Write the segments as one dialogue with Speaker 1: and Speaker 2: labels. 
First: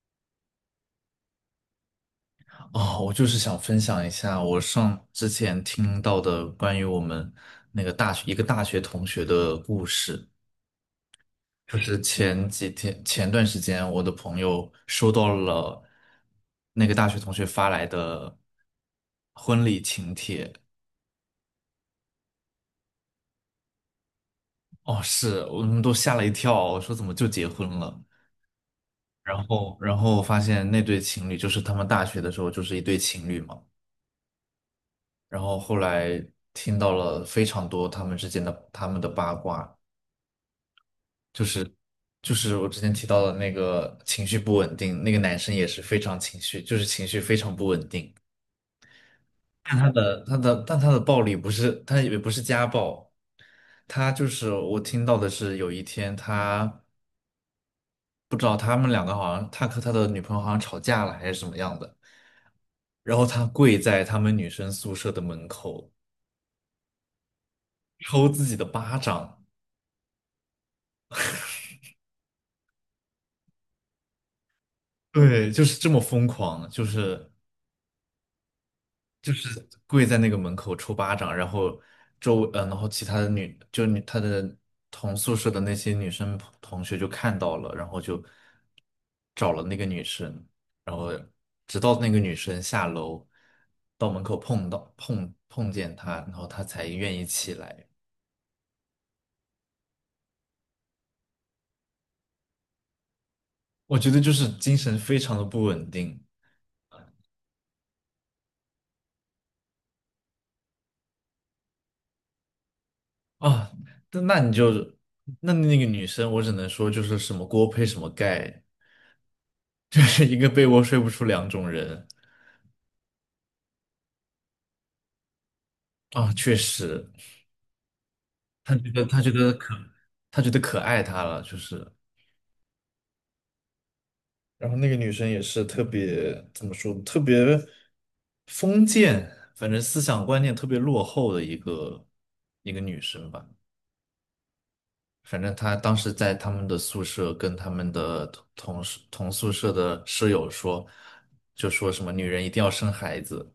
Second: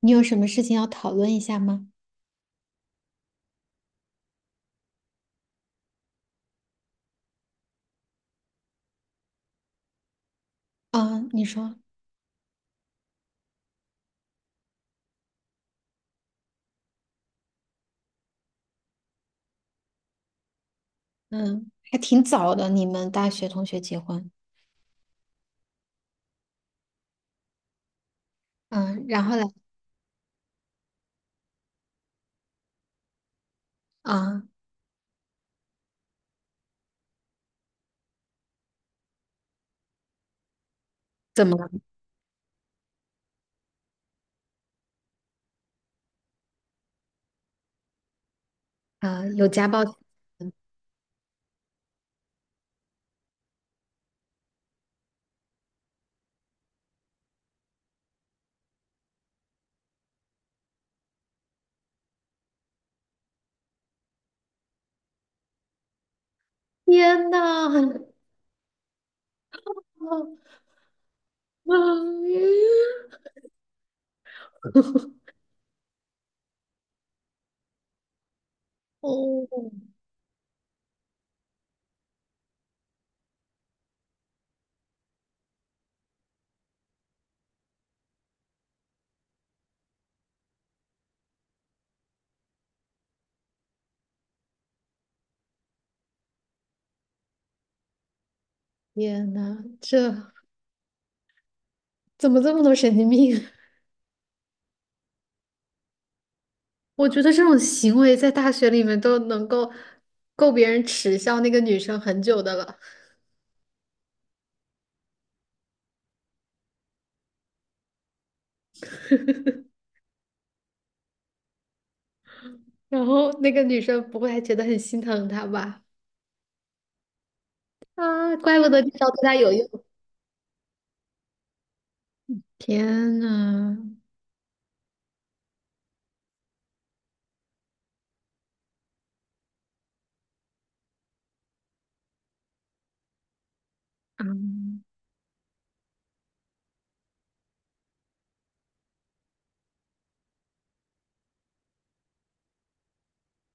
Speaker 1: 你有什么事情要讨论一下吗？
Speaker 2: 哦，我就是想分享一下我之前听到的关于我们那个大学一个大学同学的故事。
Speaker 1: 啊，你说。
Speaker 2: 就是前几天前段时间，我的朋友收到了那个大学同学发来的婚礼请帖。
Speaker 1: 嗯，还挺早的，你们大学同学结婚。
Speaker 2: 哦，是，我们都吓了一跳，我说怎么就结婚了？
Speaker 1: 嗯，然后嘞？
Speaker 2: 然后发现那对情侣就是他们大学的时候就是一对情侣嘛。
Speaker 1: 啊，
Speaker 2: 然后后来听到了非常多他们的八卦。就
Speaker 1: 怎么
Speaker 2: 是
Speaker 1: 了？
Speaker 2: 就是我之前提到的那个情绪不稳定，那个男生也是非常情绪，就是情绪非常不稳定。
Speaker 1: 啊，有家
Speaker 2: 但
Speaker 1: 暴？
Speaker 2: 他的他的但他的暴力不是，他也不是家暴，他就是我听到的是有一天他不知道他们两个好像他和他的女朋友好像吵架了还是怎么样的，然后他跪在他们女生宿舍的门口
Speaker 1: 天呐，很
Speaker 2: 抽自己的巴掌，
Speaker 1: 哦。
Speaker 2: 对，就是这么疯狂，就是
Speaker 1: 哦，
Speaker 2: 跪在那个门口抽巴掌，然后然后其他的女就女她的同宿舍的那些女生同学就看到了，然后就找了那个女生，然后直到那个女生下楼到门口碰到碰碰见她，然后她才愿意起来。
Speaker 1: 天呐，这怎么这么多神经病啊？
Speaker 2: 我觉得就是精神非常的不稳定
Speaker 1: 我觉得这种行为在大学里面都能够够别人耻笑那个女生很久的了。
Speaker 2: 啊。那那你就那那个女生，我只能说就是什么锅配什么盖，就是一个被窝睡不出两种人。
Speaker 1: 然后那个女生不会还觉得很心疼她吧？
Speaker 2: 啊，确实，
Speaker 1: 啊，怪不
Speaker 2: 他
Speaker 1: 得这
Speaker 2: 觉得
Speaker 1: 招对
Speaker 2: 他觉
Speaker 1: 她有
Speaker 2: 得可，
Speaker 1: 用。
Speaker 2: 他觉得可爱他了，就是，
Speaker 1: 天呐，
Speaker 2: 然后那个女生也是特别怎么说，特别封建，反正思想观念特别落后的一个女生吧。
Speaker 1: 啊
Speaker 2: 反正她当时在他们的宿舍跟他们的同宿舍的室友说，就说什么女人一定要生孩子，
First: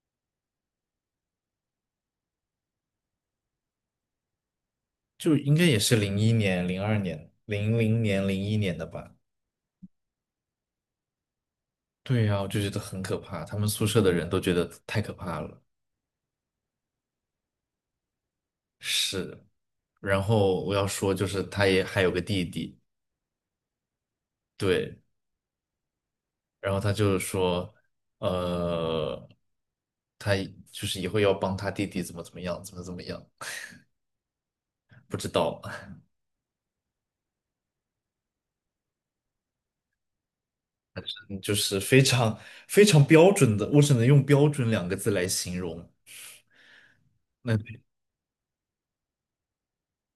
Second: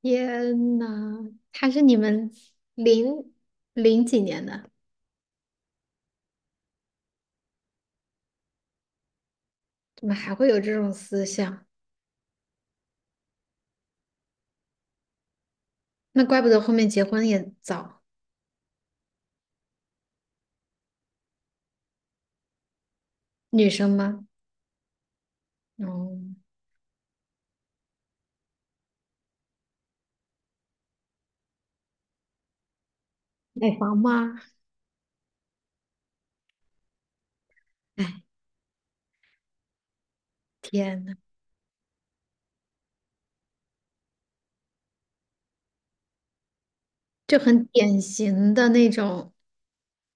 Speaker 1: 天呐，他是你们零零几年的？
Speaker 2: 就应该也是零一年、零二年、零零年、零一年的吧。
Speaker 1: 怎么还会有这种思想？
Speaker 2: 对呀，我就觉得很可怕，他们宿舍的人都觉得太可怕了。
Speaker 1: 那怪不得后面结婚也早。
Speaker 2: 是，然后我要说，就是他也还有个弟弟，
Speaker 1: 女生吗？
Speaker 2: 对，
Speaker 1: 哦，
Speaker 2: 然后他就是说，呃，他就是以后要帮他弟弟怎么怎么样，怎么怎么样，
Speaker 1: 买房吗？
Speaker 2: 不知道，
Speaker 1: 哎，天呐，
Speaker 2: 嗯就是非常非常标准的，我只能用标准两个字来形容。
Speaker 1: 就
Speaker 2: 那
Speaker 1: 很典型的那种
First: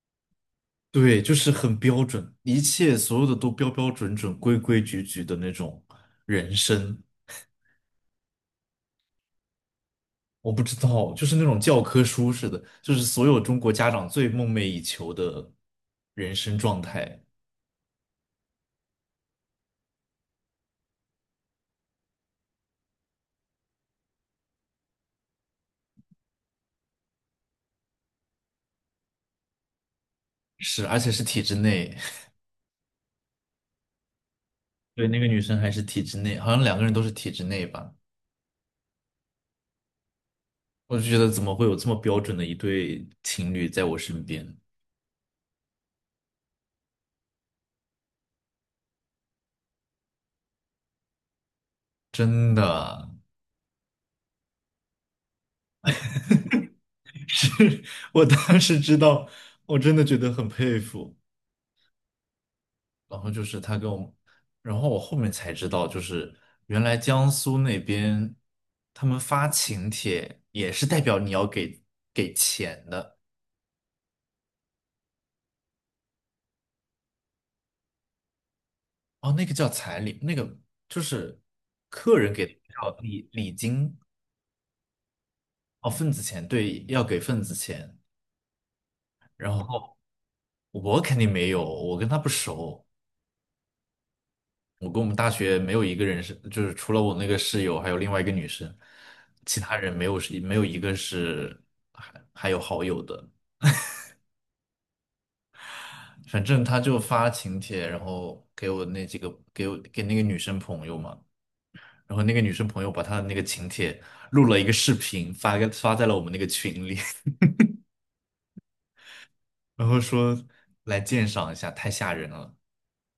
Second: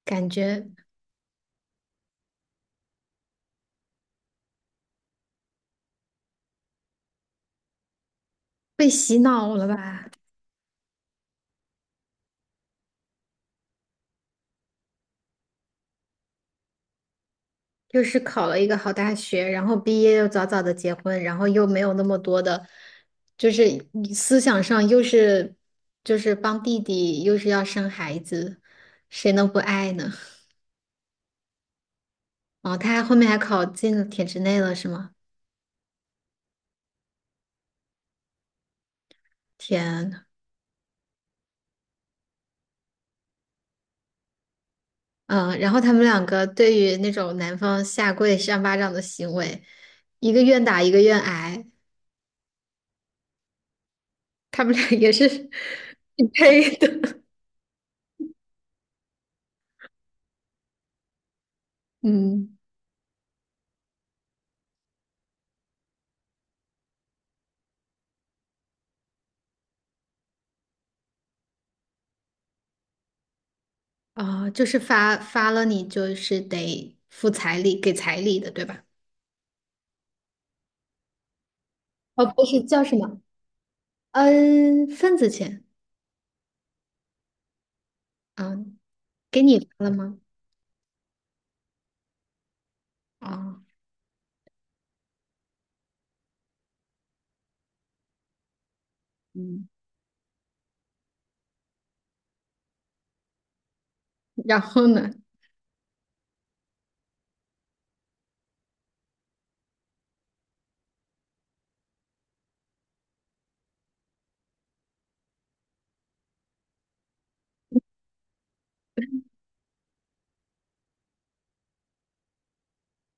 Speaker 1: 感觉，
Speaker 2: 对，就是很标准，一切所有的都标标准准、规规矩矩的那种人生。
Speaker 1: 被洗脑了吧？
Speaker 2: 我不知道，就是那种教科书似的，就是所有中国家长最梦寐以求的人生状态，
Speaker 1: 又是考了一个好大学，然后毕业又早早的结婚，然后又没有那么多的，就是思想上又是就是帮弟弟，又是要生孩子，谁能不爱呢？
Speaker 2: 是，而且是体制内。
Speaker 1: 哦，他还后面还考进了体制内了，是
Speaker 2: 对，
Speaker 1: 吗？
Speaker 2: 那个女生还是体制内，好像两个人都是体制内吧。
Speaker 1: 天。
Speaker 2: 我就觉得怎么会有这么标准的一对情侣在我身边？
Speaker 1: 嗯，然后他们两个对于那种男方下跪扇巴掌的行为，一个愿打一个愿挨，
Speaker 2: 真的
Speaker 1: 他们俩也是 匹配的。
Speaker 2: 是，我当时知道，我真的觉得很佩服。
Speaker 1: 嗯。
Speaker 2: 然后就是他跟我，然后我后面才知道，就是原来江苏那边他们发请帖也是代表你要给钱的
Speaker 1: 啊、就是发发了你就是得付彩礼，给彩礼的，对吧？
Speaker 2: 哦，那个叫彩礼，那个就是客
Speaker 1: 哦，
Speaker 2: 人
Speaker 1: 不
Speaker 2: 给的
Speaker 1: 是叫
Speaker 2: 叫
Speaker 1: 什么？
Speaker 2: 礼金
Speaker 1: 嗯，份子钱。
Speaker 2: 哦，份子钱，对，要给份子钱。
Speaker 1: 啊、给你
Speaker 2: 然
Speaker 1: 发了
Speaker 2: 后
Speaker 1: 吗？
Speaker 2: 我肯定没有，我跟他不熟，
Speaker 1: 啊、
Speaker 2: 我跟我们大学没有一个人是，就是除了我那个室友，还有另外一个女生，其
Speaker 1: 嗯，
Speaker 2: 他人没有一个是还有好友的。
Speaker 1: 然后呢？
Speaker 2: 反正他就发请帖，然后给我那几个给我给那个女生朋友嘛，然后那个女生朋友把她的那个请帖录了一个视频，发在了我们那个群里，然后说来鉴赏一下，太吓人了。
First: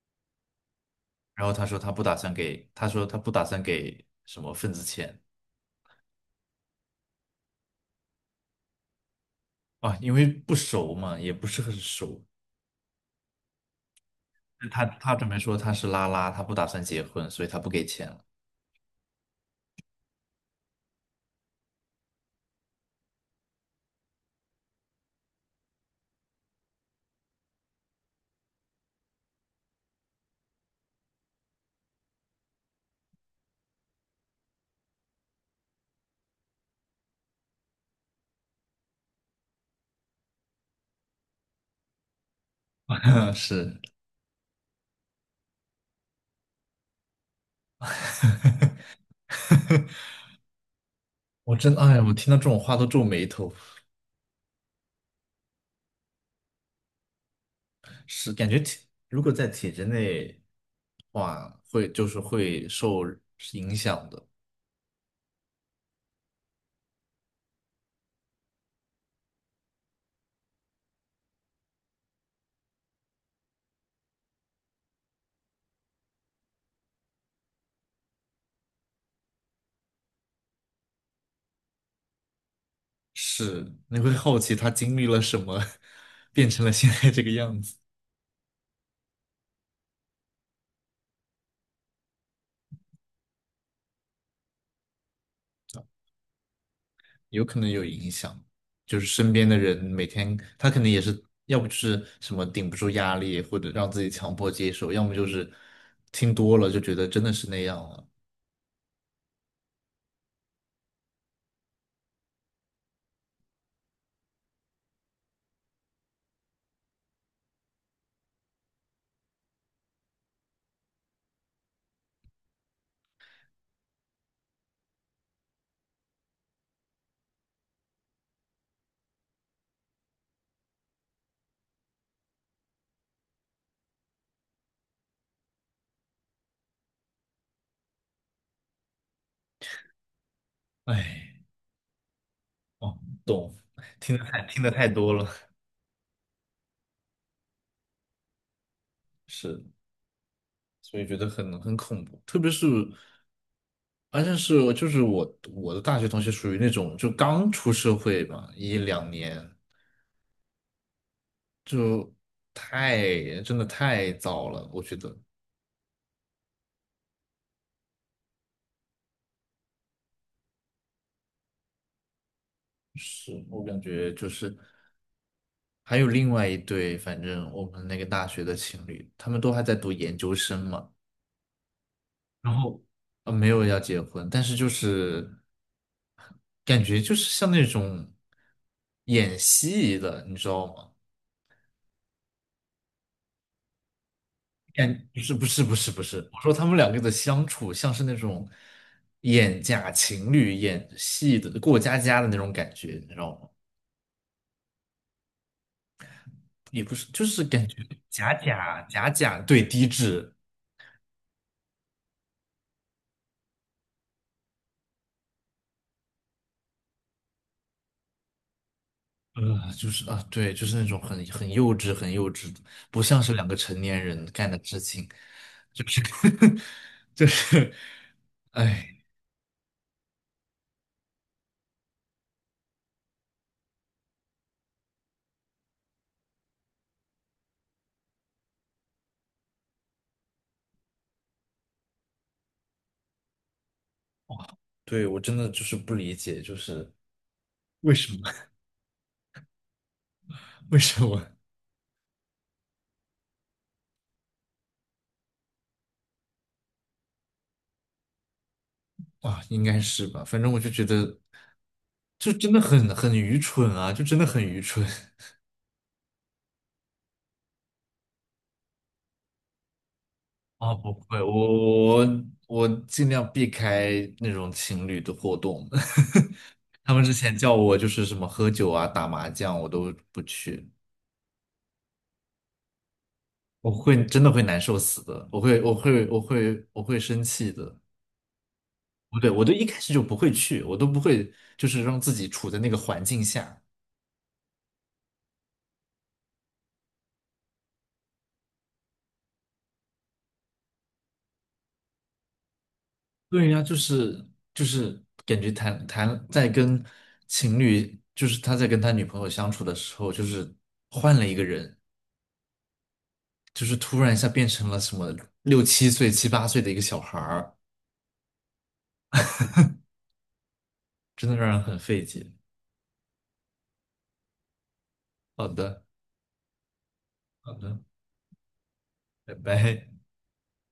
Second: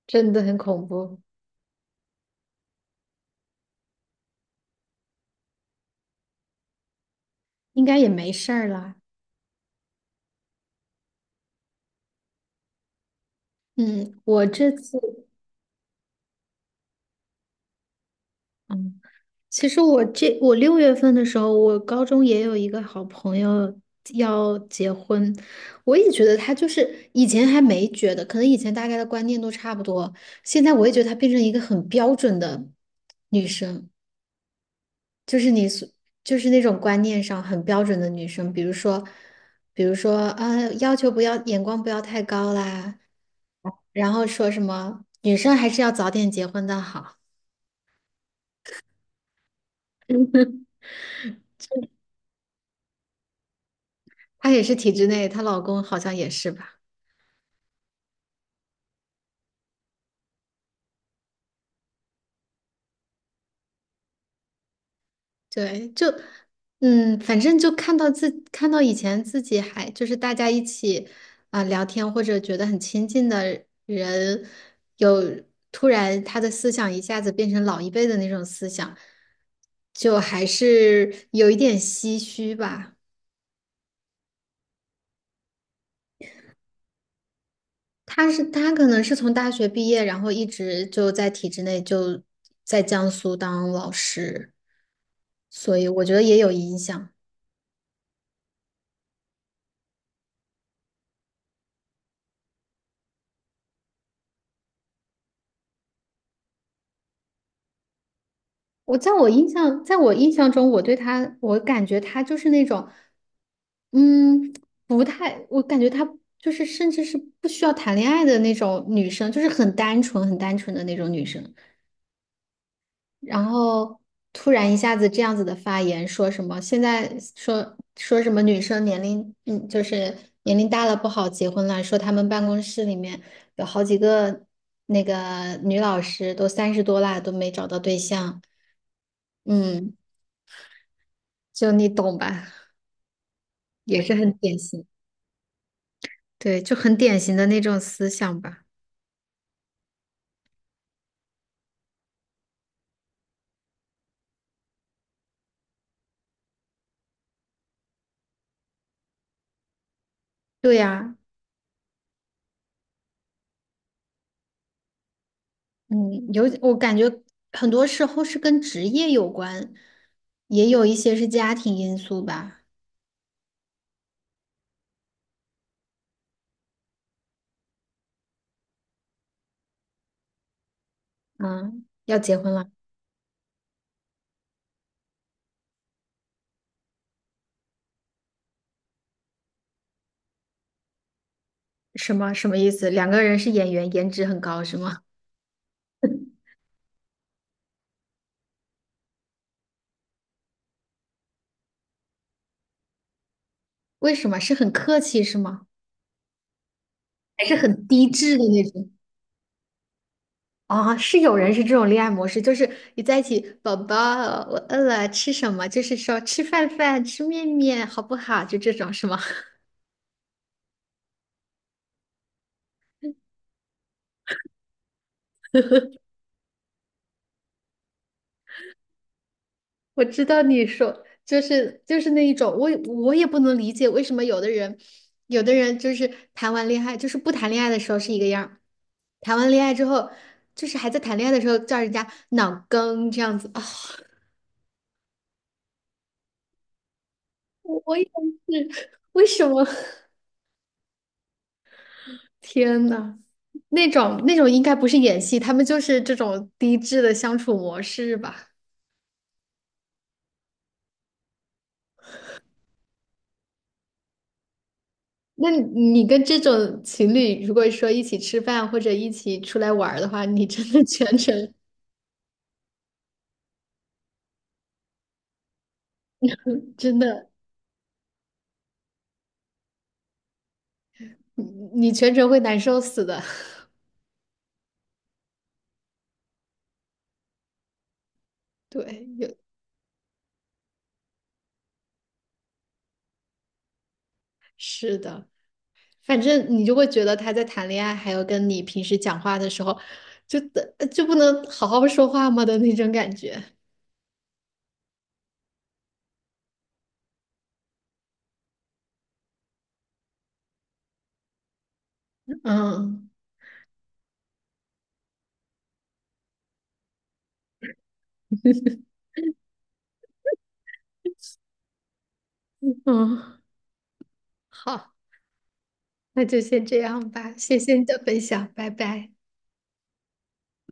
Speaker 1: 真的很恐怖。
Speaker 2: 然后他说他不打算给，他说他不打算给什么份子钱
Speaker 1: 应该也没事儿啦。
Speaker 2: 啊，因为不熟嘛，也不是很熟。
Speaker 1: 嗯，我这
Speaker 2: 他
Speaker 1: 次。
Speaker 2: 他准备说他是拉拉，他不打算结婚，所以他不给钱了。
Speaker 1: 嗯。其实我这我六月份的时候，我高中也有一个好朋友要结婚。我也觉得她就是以前还没觉得，可能以前大概的观念都差不多，现在我也觉得她变成一个很标准的女生，就是你所就是那种观念上很标准的女生。比如说，比如说啊，要求不要眼光不要太高啦，
Speaker 2: 是，
Speaker 1: 然后说什么女生还是要早点结婚的好。
Speaker 2: 哎呀，我听到这种话都皱眉头。
Speaker 1: 她也是体制内，她老公好像也是吧。
Speaker 2: 是感觉如果在体制内的话，会就是会受影响的。
Speaker 1: 对，就嗯，反正就看到自看到以前自己还就是大家一起啊、聊天或者觉得很亲近的人，有突然他的思想一下子变成老一辈的那种思想，就还是有一点唏嘘吧。
Speaker 2: 是，你会好奇他经历了什么，变成了现在这个样子，
Speaker 1: 他是他可能是从大学毕业，然后一直就在体制内就在江苏当老师，所以我觉得也有影响。
Speaker 2: 有可能有影响。就是身边的人每天，他可能也是，要不就是什么顶不住压力，或者让自己强迫接受，要么就是听多了就觉得真的是那样了。
Speaker 1: 我在我印象，在我印象中，我对他，我感觉他就是那种，嗯，不太，我感觉他就是甚至是不需要谈恋爱的那种女生，就是很单纯、很单纯的那种女生。然后突然一下子这样子的发言，说什么现在说说什么女生年龄，就是年龄大了不好结婚了，说他们办公室里面有好几个那个女老师都三十多啦，都没找到对象。嗯。
Speaker 2: 哎，
Speaker 1: 就你懂吧，
Speaker 2: 哦，懂，
Speaker 1: 也是
Speaker 2: 听得
Speaker 1: 很
Speaker 2: 太
Speaker 1: 典
Speaker 2: 听得
Speaker 1: 型。
Speaker 2: 太多了，
Speaker 1: 对，就很典型的那种思想吧。
Speaker 2: 是，所以觉得很恐怖，特别是。而且是我就是我我的大学同学属于那种就刚出社会嘛，一两年
Speaker 1: 对呀。
Speaker 2: 就太真的太早了，我觉得
Speaker 1: 嗯，有，我感觉很多时候是跟职业有关，也有一些是家庭因素吧。
Speaker 2: 是我感觉就是还有另外一对，反正我们那个大学的情侣，他们都还在读研究生嘛，
Speaker 1: 嗯，要结婚
Speaker 2: 然
Speaker 1: 了。
Speaker 2: 后没有要结婚，但是就是感觉就是像那种演戏的，你知道吗？
Speaker 1: 什么什么意思？两个人是演员，颜值很高是吗？
Speaker 2: 不是不是不是不是，我说他们两个的相处像是那种演假情侣、演戏的过家家的那种感觉，你知道吗？
Speaker 1: 为什么？是很客气是吗？
Speaker 2: 也不是，就是
Speaker 1: 还是
Speaker 2: 感觉
Speaker 1: 很低
Speaker 2: 假
Speaker 1: 质的那
Speaker 2: 假
Speaker 1: 种？
Speaker 2: 假假，对，低质，
Speaker 1: 啊，是有人是这种恋爱模式，就是你在一起，宝宝，我饿了，吃什么？就是说吃饭饭，吃面面，好不好？就这种是吗？
Speaker 2: 就是啊，对，就是那种很幼稚、很幼稚的，不像是两个成年人干的事情，就是 就是，哎，
Speaker 1: 我知道你说就是就是那一种，我也我也不能理解为什么有的人，有的人就是谈完恋爱，就是不谈恋爱的时候是一个样儿谈完恋爱之后，就是还在谈恋爱的时候叫人家脑梗这样子啊。
Speaker 2: 对，我真的就是不理解，就是
Speaker 1: 我
Speaker 2: 为
Speaker 1: 我也
Speaker 2: 什么
Speaker 1: 是，为什么？
Speaker 2: 为什么？
Speaker 1: 天呐，那种那种应该不是演戏，他们就是这种低质的相处模式吧？
Speaker 2: 啊，应该是吧？反正我就觉得，就真的很愚蠢啊，就真的很愚蠢
Speaker 1: 那你跟这种情侣，如果说一起吃饭或者一起出来玩儿的话，你 真
Speaker 2: 啊！
Speaker 1: 的
Speaker 2: 不
Speaker 1: 全
Speaker 2: 会，
Speaker 1: 程
Speaker 2: 我尽量避开那种情侣的活动。他
Speaker 1: 真
Speaker 2: 们之
Speaker 1: 的，
Speaker 2: 前叫我就是什么喝酒啊、打麻将，我都不去，
Speaker 1: 你你全程会难受死的。
Speaker 2: 我会真的会难受死的，我会生气的。
Speaker 1: 对，
Speaker 2: 不
Speaker 1: 有。
Speaker 2: 对，我都一开始就不会去，我都不会就是让自己处在那个环境下。
Speaker 1: 是的，反正你就会觉得他在谈恋爱，还有跟你平时讲话的时候，就的就不能好好说话吗的那种感觉。
Speaker 2: 对呀，就是感觉谈谈在跟情侣，就是他在跟他女朋友相处的时候，就是换了一个人，
Speaker 1: 嗯
Speaker 2: 就是突然一下变成了什么六七岁、七八岁的一个小孩儿，真的让人很费解。
Speaker 1: 嗯，好，
Speaker 2: 好的，
Speaker 1: 那就先这样吧，
Speaker 2: 好
Speaker 1: 谢谢
Speaker 2: 的，
Speaker 1: 你的分享，拜拜。
Speaker 2: 拜拜。